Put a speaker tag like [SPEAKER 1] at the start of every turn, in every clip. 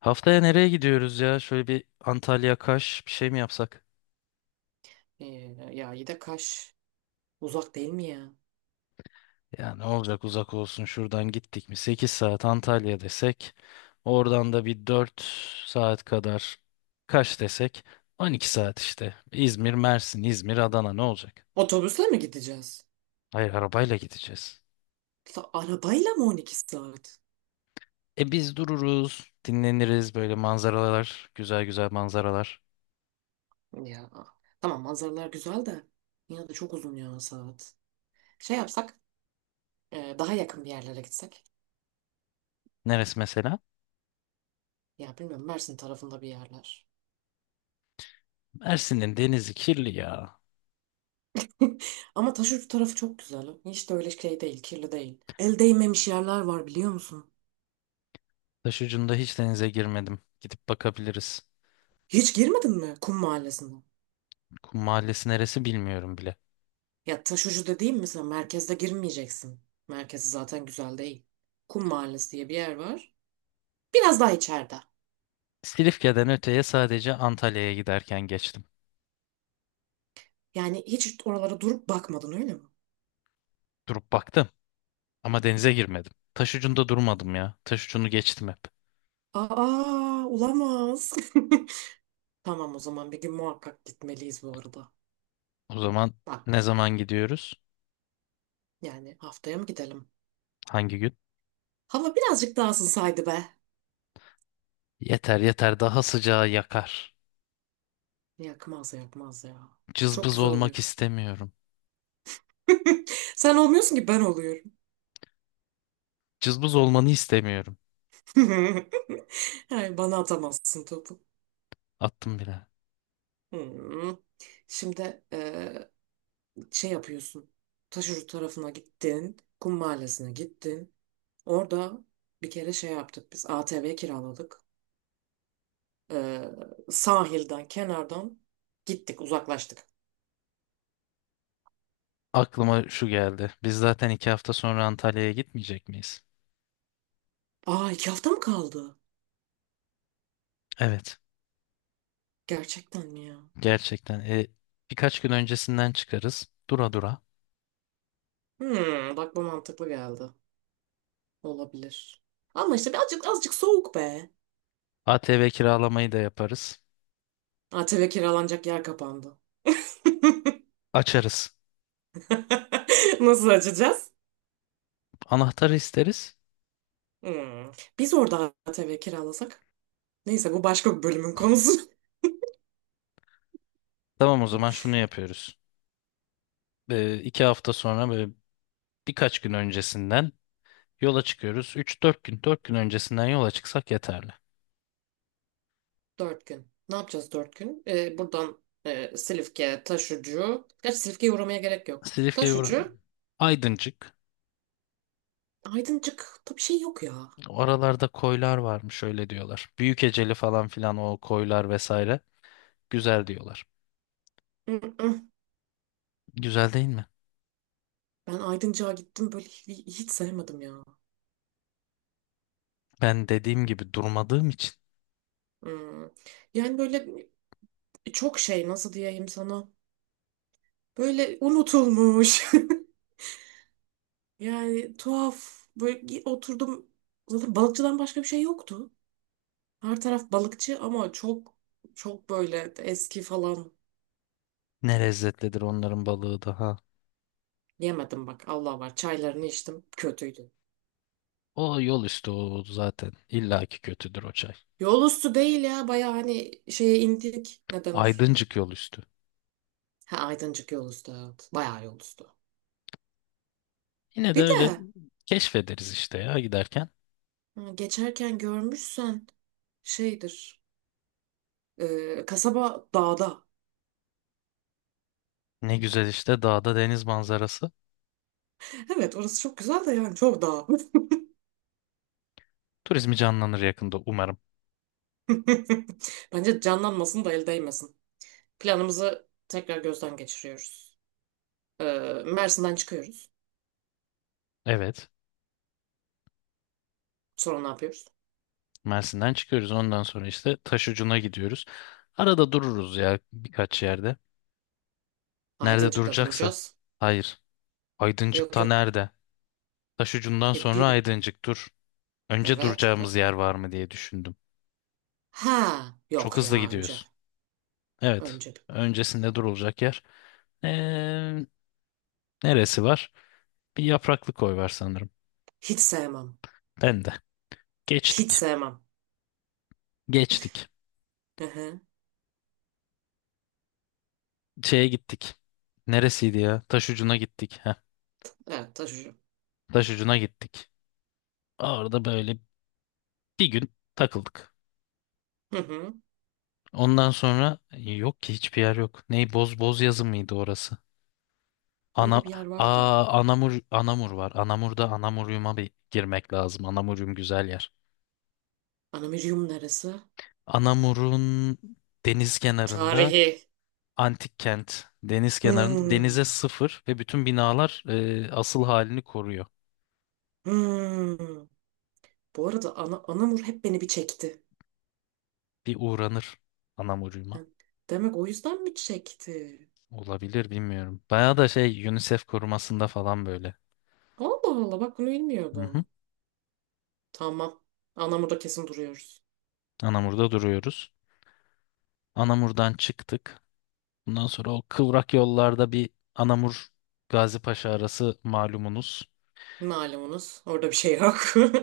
[SPEAKER 1] Haftaya nereye gidiyoruz ya? Şöyle bir Antalya Kaş bir şey mi yapsak?
[SPEAKER 2] Ee, ya iyi de Kaş uzak değil mi ya?
[SPEAKER 1] Ya ne olacak, uzak olsun, şuradan gittik mi 8 saat Antalya desek, oradan da bir 4 saat kadar Kaş desek, 12 saat işte. İzmir, Mersin, İzmir, Adana ne olacak?
[SPEAKER 2] Otobüsle mi gideceğiz?
[SPEAKER 1] Hayır, arabayla gideceğiz.
[SPEAKER 2] La, arabayla mı 12 saat?
[SPEAKER 1] E biz dururuz, dinleniriz, böyle manzaralar, güzel güzel manzaralar.
[SPEAKER 2] Ya tamam manzaralar güzel de yine de çok uzun ya saat. Şey yapsak daha yakın bir yerlere gitsek.
[SPEAKER 1] Neresi mesela?
[SPEAKER 2] Ya bilmiyorum Mersin tarafında bir yerler.
[SPEAKER 1] Mersin'in denizi kirli ya.
[SPEAKER 2] Ama Taşucu tarafı çok güzel. Hiç de öyle şey değil, kirli değil. El değmemiş yerler var biliyor musun?
[SPEAKER 1] Taşucunda hiç denize girmedim. Gidip bakabiliriz.
[SPEAKER 2] Hiç girmedin mi Kum Mahallesine?
[SPEAKER 1] Kum Mahallesi neresi bilmiyorum bile.
[SPEAKER 2] Ya Taşucu dediğim mesela merkezde girmeyeceksin. Merkezi zaten güzel değil. Kum Mahallesi diye bir yer var. Biraz daha içeride.
[SPEAKER 1] Silifke'den öteye sadece Antalya'ya giderken geçtim.
[SPEAKER 2] Yani hiç oralara durup bakmadın öyle mi?
[SPEAKER 1] Durup baktım ama denize girmedim. Taş ucunda durmadım ya. Taş ucunu geçtim hep.
[SPEAKER 2] Aa, olamaz. Tamam o zaman bir gün muhakkak gitmeliyiz bu arada.
[SPEAKER 1] O zaman
[SPEAKER 2] Bak
[SPEAKER 1] ne zaman gidiyoruz?
[SPEAKER 2] yani haftaya mı gidelim?
[SPEAKER 1] Hangi gün?
[SPEAKER 2] Hava birazcık daha ısınsaydı be.
[SPEAKER 1] Yeter yeter, daha sıcağı yakar.
[SPEAKER 2] Yakmaz yakmaz ya. Çok
[SPEAKER 1] Cızbız
[SPEAKER 2] güzel oluyor.
[SPEAKER 1] olmak istemiyorum.
[SPEAKER 2] Sen olmuyorsun ki ben oluyorum.
[SPEAKER 1] Cızbız olmanı istemiyorum.
[SPEAKER 2] Yani bana atamazsın topu.
[SPEAKER 1] Attım bile.
[SPEAKER 2] Hmm. Şimdi şey yapıyorsun. Taşucu tarafına gittin. Kum Mahallesine gittin. Orada bir kere şey yaptık biz ATV kiraladık. Ee, Sahilden kenardan gittik uzaklaştık.
[SPEAKER 1] Aklıma şu geldi. Biz zaten 2 hafta sonra Antalya'ya gitmeyecek miyiz?
[SPEAKER 2] Aa, iki hafta mı kaldı?
[SPEAKER 1] Evet.
[SPEAKER 2] Gerçekten mi ya?
[SPEAKER 1] Gerçekten. E, birkaç gün öncesinden çıkarız. Dura dura.
[SPEAKER 2] Hmm, bak bu mantıklı geldi. Olabilir. Ama işte birazcık azıcık soğuk be.
[SPEAKER 1] ATV kiralamayı da yaparız.
[SPEAKER 2] ATV kiralanacak yer kapandı.
[SPEAKER 1] Açarız.
[SPEAKER 2] Nasıl açacağız?
[SPEAKER 1] Anahtarı isteriz.
[SPEAKER 2] Hmm. Biz orada ATV kiralasak. Neyse bu başka bir bölümün konusu.
[SPEAKER 1] Tamam, o zaman şunu yapıyoruz. 2 hafta sonra böyle birkaç gün öncesinden yola çıkıyoruz. 3-4 gün, 4 gün öncesinden yola çıksak yeterli.
[SPEAKER 2] Dört gün. Ne yapacağız dört gün? Buradan Silifke, Taşucu. Gerçi Silifke'ye uğramaya gerek yok.
[SPEAKER 1] Silifke,
[SPEAKER 2] Taşucu,
[SPEAKER 1] Aydıncık.
[SPEAKER 2] Aydıncık'ta bir şey yok ya.
[SPEAKER 1] Oralarda koylar varmış, öyle diyorlar. Büyükeceli falan filan, o koylar vesaire. Güzel diyorlar.
[SPEAKER 2] Mm-mm.
[SPEAKER 1] Güzel değil mi?
[SPEAKER 2] Ben Aydıncık'a gittim böyle hiç, sevmedim ya.
[SPEAKER 1] Ben dediğim gibi durmadığım için.
[SPEAKER 2] Hmm. Yani böyle çok şey nasıl diyeyim sana. Böyle unutulmuş. Yani tuhaf. Böyle oturdum. Zaten balıkçıdan başka bir şey yoktu. Her taraf balıkçı ama çok böyle eski falan.
[SPEAKER 1] Ne lezzetlidir onların balığı da ha.
[SPEAKER 2] Yemedim bak Allah var çaylarını içtim kötüydü.
[SPEAKER 1] O yol üstü o zaten. İlla ki kötüdür o çay.
[SPEAKER 2] Yol üstü değil ya baya hani şeye indik ne denir?
[SPEAKER 1] Aydıncık yol üstü.
[SPEAKER 2] Ha Aydıncık yol üstü, evet baya yol üstü.
[SPEAKER 1] Yine de
[SPEAKER 2] Bir
[SPEAKER 1] öyle
[SPEAKER 2] de
[SPEAKER 1] keşfederiz işte ya, giderken.
[SPEAKER 2] ha, geçerken görmüşsen şeydir kasaba dağda.
[SPEAKER 1] Ne güzel işte, dağda deniz manzarası.
[SPEAKER 2] Evet orası çok güzel de yani çok dağ.
[SPEAKER 1] Turizmi canlanır yakında umarım.
[SPEAKER 2] Bence canlanmasın da el değmesin. Planımızı tekrar gözden geçiriyoruz. E, Mersin'den çıkıyoruz.
[SPEAKER 1] Evet.
[SPEAKER 2] Sonra ne yapıyoruz?
[SPEAKER 1] Mersin'den çıkıyoruz. Ondan sonra işte Taşucu'na gidiyoruz. Arada dururuz ya birkaç yerde. Nerede
[SPEAKER 2] Aydıncık'ta
[SPEAKER 1] duracaksa.
[SPEAKER 2] duracağız.
[SPEAKER 1] Hayır.
[SPEAKER 2] Yok
[SPEAKER 1] Aydıncık'ta
[SPEAKER 2] yok.
[SPEAKER 1] nerede? Taşucu'ndan
[SPEAKER 2] E,
[SPEAKER 1] sonra
[SPEAKER 2] bir,
[SPEAKER 1] Aydıncık, dur. Önce
[SPEAKER 2] evet.
[SPEAKER 1] duracağımız yer var mı diye düşündüm.
[SPEAKER 2] Ha,
[SPEAKER 1] Çok
[SPEAKER 2] yok
[SPEAKER 1] hızlı
[SPEAKER 2] ya önce.
[SPEAKER 1] gidiyorsun. Evet.
[SPEAKER 2] Önce.
[SPEAKER 1] Öncesinde durulacak yer. Ee, Neresi var? Bir yapraklı koy var sanırım.
[SPEAKER 2] Hiç sevmem.
[SPEAKER 1] Ben de.
[SPEAKER 2] Hiç
[SPEAKER 1] Geçtik.
[SPEAKER 2] sevmem.
[SPEAKER 1] Geçtik.
[SPEAKER 2] Hı hı.
[SPEAKER 1] Şeye gittik. Neresiydi ya? Taş ucuna gittik. Heh.
[SPEAKER 2] Evet taşıcı.
[SPEAKER 1] Taş ucuna gittik. Orada böyle bir gün takıldık.
[SPEAKER 2] Hı hı.
[SPEAKER 1] Ondan sonra yok ki, hiçbir yer yok. Ney boz boz yazı mıydı orası? Ana
[SPEAKER 2] Böyle bir yer vardı ya.
[SPEAKER 1] Anamur var. Anamur'da Anamurium'a bir girmek lazım. Anamurium güzel yer.
[SPEAKER 2] Anamirium neresi?
[SPEAKER 1] Anamur'un deniz kenarında
[SPEAKER 2] Tarihi.
[SPEAKER 1] antik kent, deniz kenarında, denize
[SPEAKER 2] Hmm.
[SPEAKER 1] sıfır ve bütün binalar asıl halini koruyor.
[SPEAKER 2] Hmm. Bu arada Anamur hep beni bir çekti.
[SPEAKER 1] Bir uğranır
[SPEAKER 2] Hı.
[SPEAKER 1] Anamur'uma.
[SPEAKER 2] Demek o yüzden mi çekti?
[SPEAKER 1] Olabilir, bilmiyorum. Bayağı da şey, UNICEF korumasında falan böyle.
[SPEAKER 2] Allah Allah, bak bunu
[SPEAKER 1] Hı hı.
[SPEAKER 2] bilmiyordum. Tamam. Anamur'da kesin duruyoruz.
[SPEAKER 1] Anamur'da duruyoruz. Anamur'dan çıktık. Bundan sonra o kıvrak yollarda bir Anamur Gazipaşa arası malumunuz.
[SPEAKER 2] Malumunuz orada bir şey yok.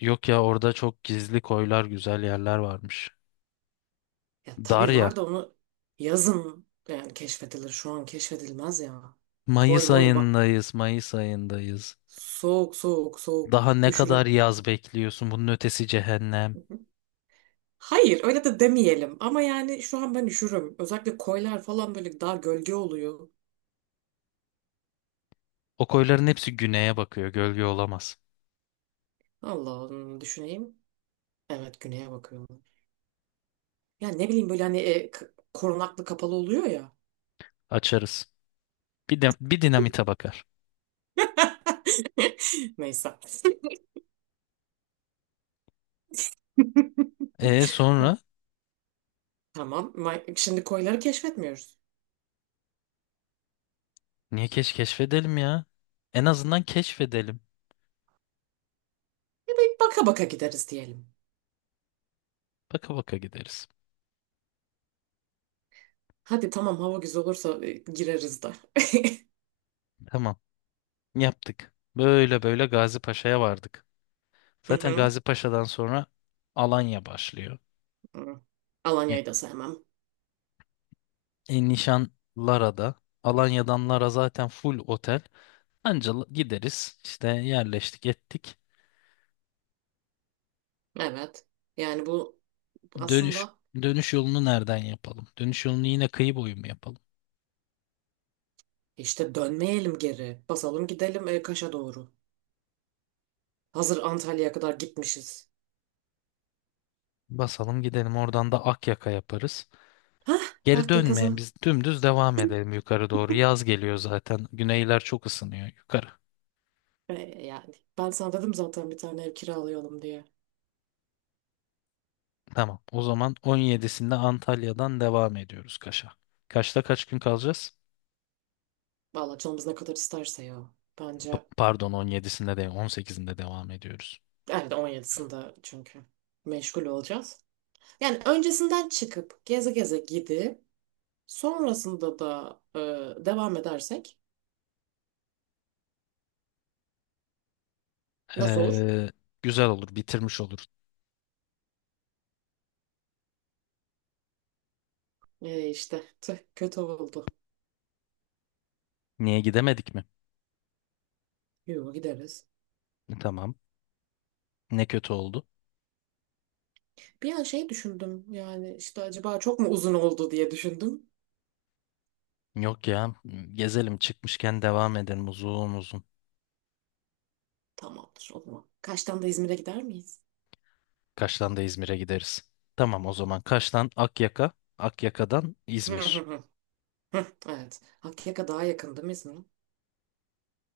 [SPEAKER 1] Yok ya, orada çok gizli koylar, güzel yerler varmış.
[SPEAKER 2] Ya tabii
[SPEAKER 1] Darya.
[SPEAKER 2] var da onu yazın yani keşfedilir. Şu an keşfedilmez ya. Koy
[SPEAKER 1] Mayıs
[SPEAKER 2] moy bak.
[SPEAKER 1] ayındayız, Mayıs ayındayız.
[SPEAKER 2] Soğuk soğuk soğuk.
[SPEAKER 1] Daha ne kadar
[SPEAKER 2] Üşürüm.
[SPEAKER 1] yaz bekliyorsun? Bunun ötesi cehennem.
[SPEAKER 2] Hayır öyle de demeyelim. Ama yani şu an ben üşürüm. Özellikle koylar falan böyle daha gölge oluyor.
[SPEAKER 1] O koyların hepsi güneye bakıyor. Gölge olamaz.
[SPEAKER 2] Allah'ım düşüneyim. Evet güneye bakıyorum. Ya ne bileyim böyle hani korunaklı kapalı oluyor ya.
[SPEAKER 1] Açarız. Bir, de, bir dinamite bakar.
[SPEAKER 2] Neyse.
[SPEAKER 1] E sonra
[SPEAKER 2] Tamam. Şimdi koyları keşfetmiyoruz.
[SPEAKER 1] niye keşfedelim ya? En azından keşfedelim.
[SPEAKER 2] Bir baka baka gideriz diyelim.
[SPEAKER 1] Baka baka gideriz.
[SPEAKER 2] Hadi tamam hava güzel olursa gireriz de.
[SPEAKER 1] Tamam. Yaptık. Böyle böyle Gazi Paşa'ya vardık.
[SPEAKER 2] Hı
[SPEAKER 1] Zaten
[SPEAKER 2] hı.
[SPEAKER 1] Gazi Paşa'dan sonra Alanya başlıyor.
[SPEAKER 2] Hı.
[SPEAKER 1] E,
[SPEAKER 2] Alanya'yı da sevmem.
[SPEAKER 1] e, Nişan Lara'da. Alanya'dan Lara zaten full otel. Anca gideriz. İşte yerleştik ettik.
[SPEAKER 2] Evet. Yani bu
[SPEAKER 1] Dönüş
[SPEAKER 2] aslında
[SPEAKER 1] dönüş yolunu nereden yapalım? Dönüş yolunu yine kıyı boyu mu yapalım?
[SPEAKER 2] işte dönmeyelim geri. Basalım gidelim Kaş'a doğru. Hazır Antalya'ya kadar gitmişiz.
[SPEAKER 1] Basalım gidelim, oradan da Akyaka yaparız.
[SPEAKER 2] Hah,
[SPEAKER 1] Geri
[SPEAKER 2] Akya kaza.
[SPEAKER 1] dönmeyen biz dümdüz devam edelim yukarı doğru. Yaz geliyor zaten. Güneyler çok ısınıyor yukarı.
[SPEAKER 2] E, Yani ben sana dedim zaten bir tane ev kiralayalım diye.
[SPEAKER 1] Tamam. O zaman 17'sinde Antalya'dan devam ediyoruz Kaş'a. Kaş'ta kaç gün kalacağız?
[SPEAKER 2] Valla canımız ne kadar isterse ya. Bence
[SPEAKER 1] Pardon, 17'sinde değil, 18'inde devam ediyoruz.
[SPEAKER 2] evet, on yedisinde çünkü meşgul olacağız. Yani öncesinden çıkıp geze geze gidip sonrasında da devam edersek nasıl olur?
[SPEAKER 1] Ee, Güzel olur, bitirmiş olur.
[SPEAKER 2] İşte tüh, kötü oldu.
[SPEAKER 1] Niye gidemedik mi?
[SPEAKER 2] Yo gideriz.
[SPEAKER 1] Tamam. Ne kötü oldu.
[SPEAKER 2] Bir an şey düşündüm yani işte acaba çok mu uzun oldu diye düşündüm.
[SPEAKER 1] Yok ya. Gezelim çıkmışken devam edelim uzun uzun.
[SPEAKER 2] Tamamdır o zaman. Kaçtan da İzmir'e gider miyiz?
[SPEAKER 1] Kaş'tan da İzmir'e gideriz. Tamam, o zaman Kaş'tan Akyaka, Akyaka'dan
[SPEAKER 2] Hı hı
[SPEAKER 1] İzmir.
[SPEAKER 2] hı. Hı, evet. Hakkâ'ya daha yakın değil mi İzmir?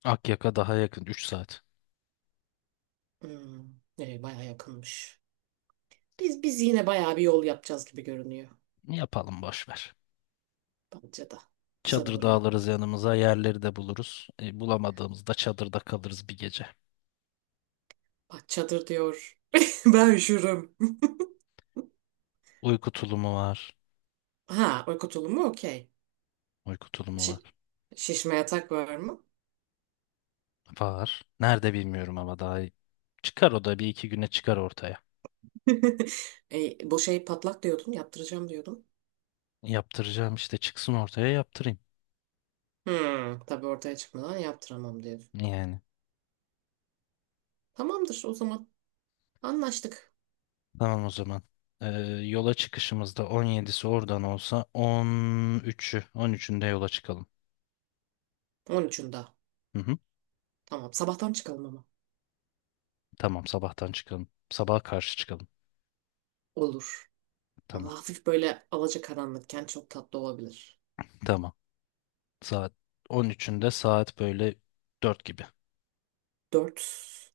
[SPEAKER 1] Akyaka daha yakın, 3 saat.
[SPEAKER 2] Hmm, bayağı yakınmış. Biz yine bayağı bir yol yapacağız gibi görünüyor.
[SPEAKER 1] Yapalım, boş ver.
[SPEAKER 2] Bence de. Güzel
[SPEAKER 1] Çadır
[SPEAKER 2] olur
[SPEAKER 1] da
[SPEAKER 2] ya.
[SPEAKER 1] alırız yanımıza, yerleri de buluruz. E, bulamadığımızda çadırda kalırız bir gece.
[SPEAKER 2] Bak çadır diyor. Ben üşürüm.
[SPEAKER 1] Uyku tulumu var.
[SPEAKER 2] Ha, uyku tulumu okey.
[SPEAKER 1] Uyku tulumu
[SPEAKER 2] Şi-
[SPEAKER 1] var.
[SPEAKER 2] Şişme yatak var mı?
[SPEAKER 1] Var. Nerede bilmiyorum ama daha iyi. Çıkar o da, bir iki güne çıkar ortaya.
[SPEAKER 2] Bu şey patlak diyordun, yaptıracağım diyordun.
[SPEAKER 1] Yaptıracağım işte, çıksın ortaya yaptırayım.
[SPEAKER 2] Hmm, tabii ortaya çıkmadan yaptıramam diyordun.
[SPEAKER 1] Yani.
[SPEAKER 2] Tamamdır o zaman. Anlaştık.
[SPEAKER 1] Tamam o zaman. Ee, Yola çıkışımızda 17'si oradan olsa 13'ü 13'ünde yola çıkalım.
[SPEAKER 2] On üçünde.
[SPEAKER 1] Hı hı.
[SPEAKER 2] Tamam, sabahtan çıkalım ama.
[SPEAKER 1] Tamam sabahtan çıkalım. Sabaha karşı çıkalım.
[SPEAKER 2] Olur. Ama
[SPEAKER 1] Tamam.
[SPEAKER 2] hafif böyle alacakaranlıkken çok tatlı olabilir.
[SPEAKER 1] Tamam. Saat 13'ünde saat böyle 4 gibi.
[SPEAKER 2] 4.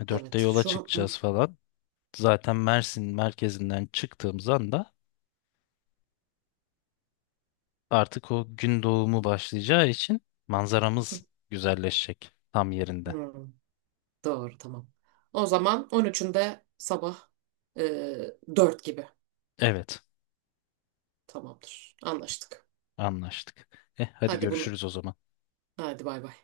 [SPEAKER 1] E, 4'te
[SPEAKER 2] Evet,
[SPEAKER 1] yola
[SPEAKER 2] şu an...
[SPEAKER 1] çıkacağız falan. Zaten Mersin merkezinden çıktığımız anda artık o gün doğumu başlayacağı için manzaramız güzelleşecek tam yerinde.
[SPEAKER 2] Hmm, doğru, tamam. O zaman on üçünde sabah e, 4 gibi.
[SPEAKER 1] Evet,
[SPEAKER 2] Tamamdır. Anlaştık.
[SPEAKER 1] anlaştık. Eh, hadi
[SPEAKER 2] Hadi bunu.
[SPEAKER 1] görüşürüz o zaman.
[SPEAKER 2] Hadi bay bay.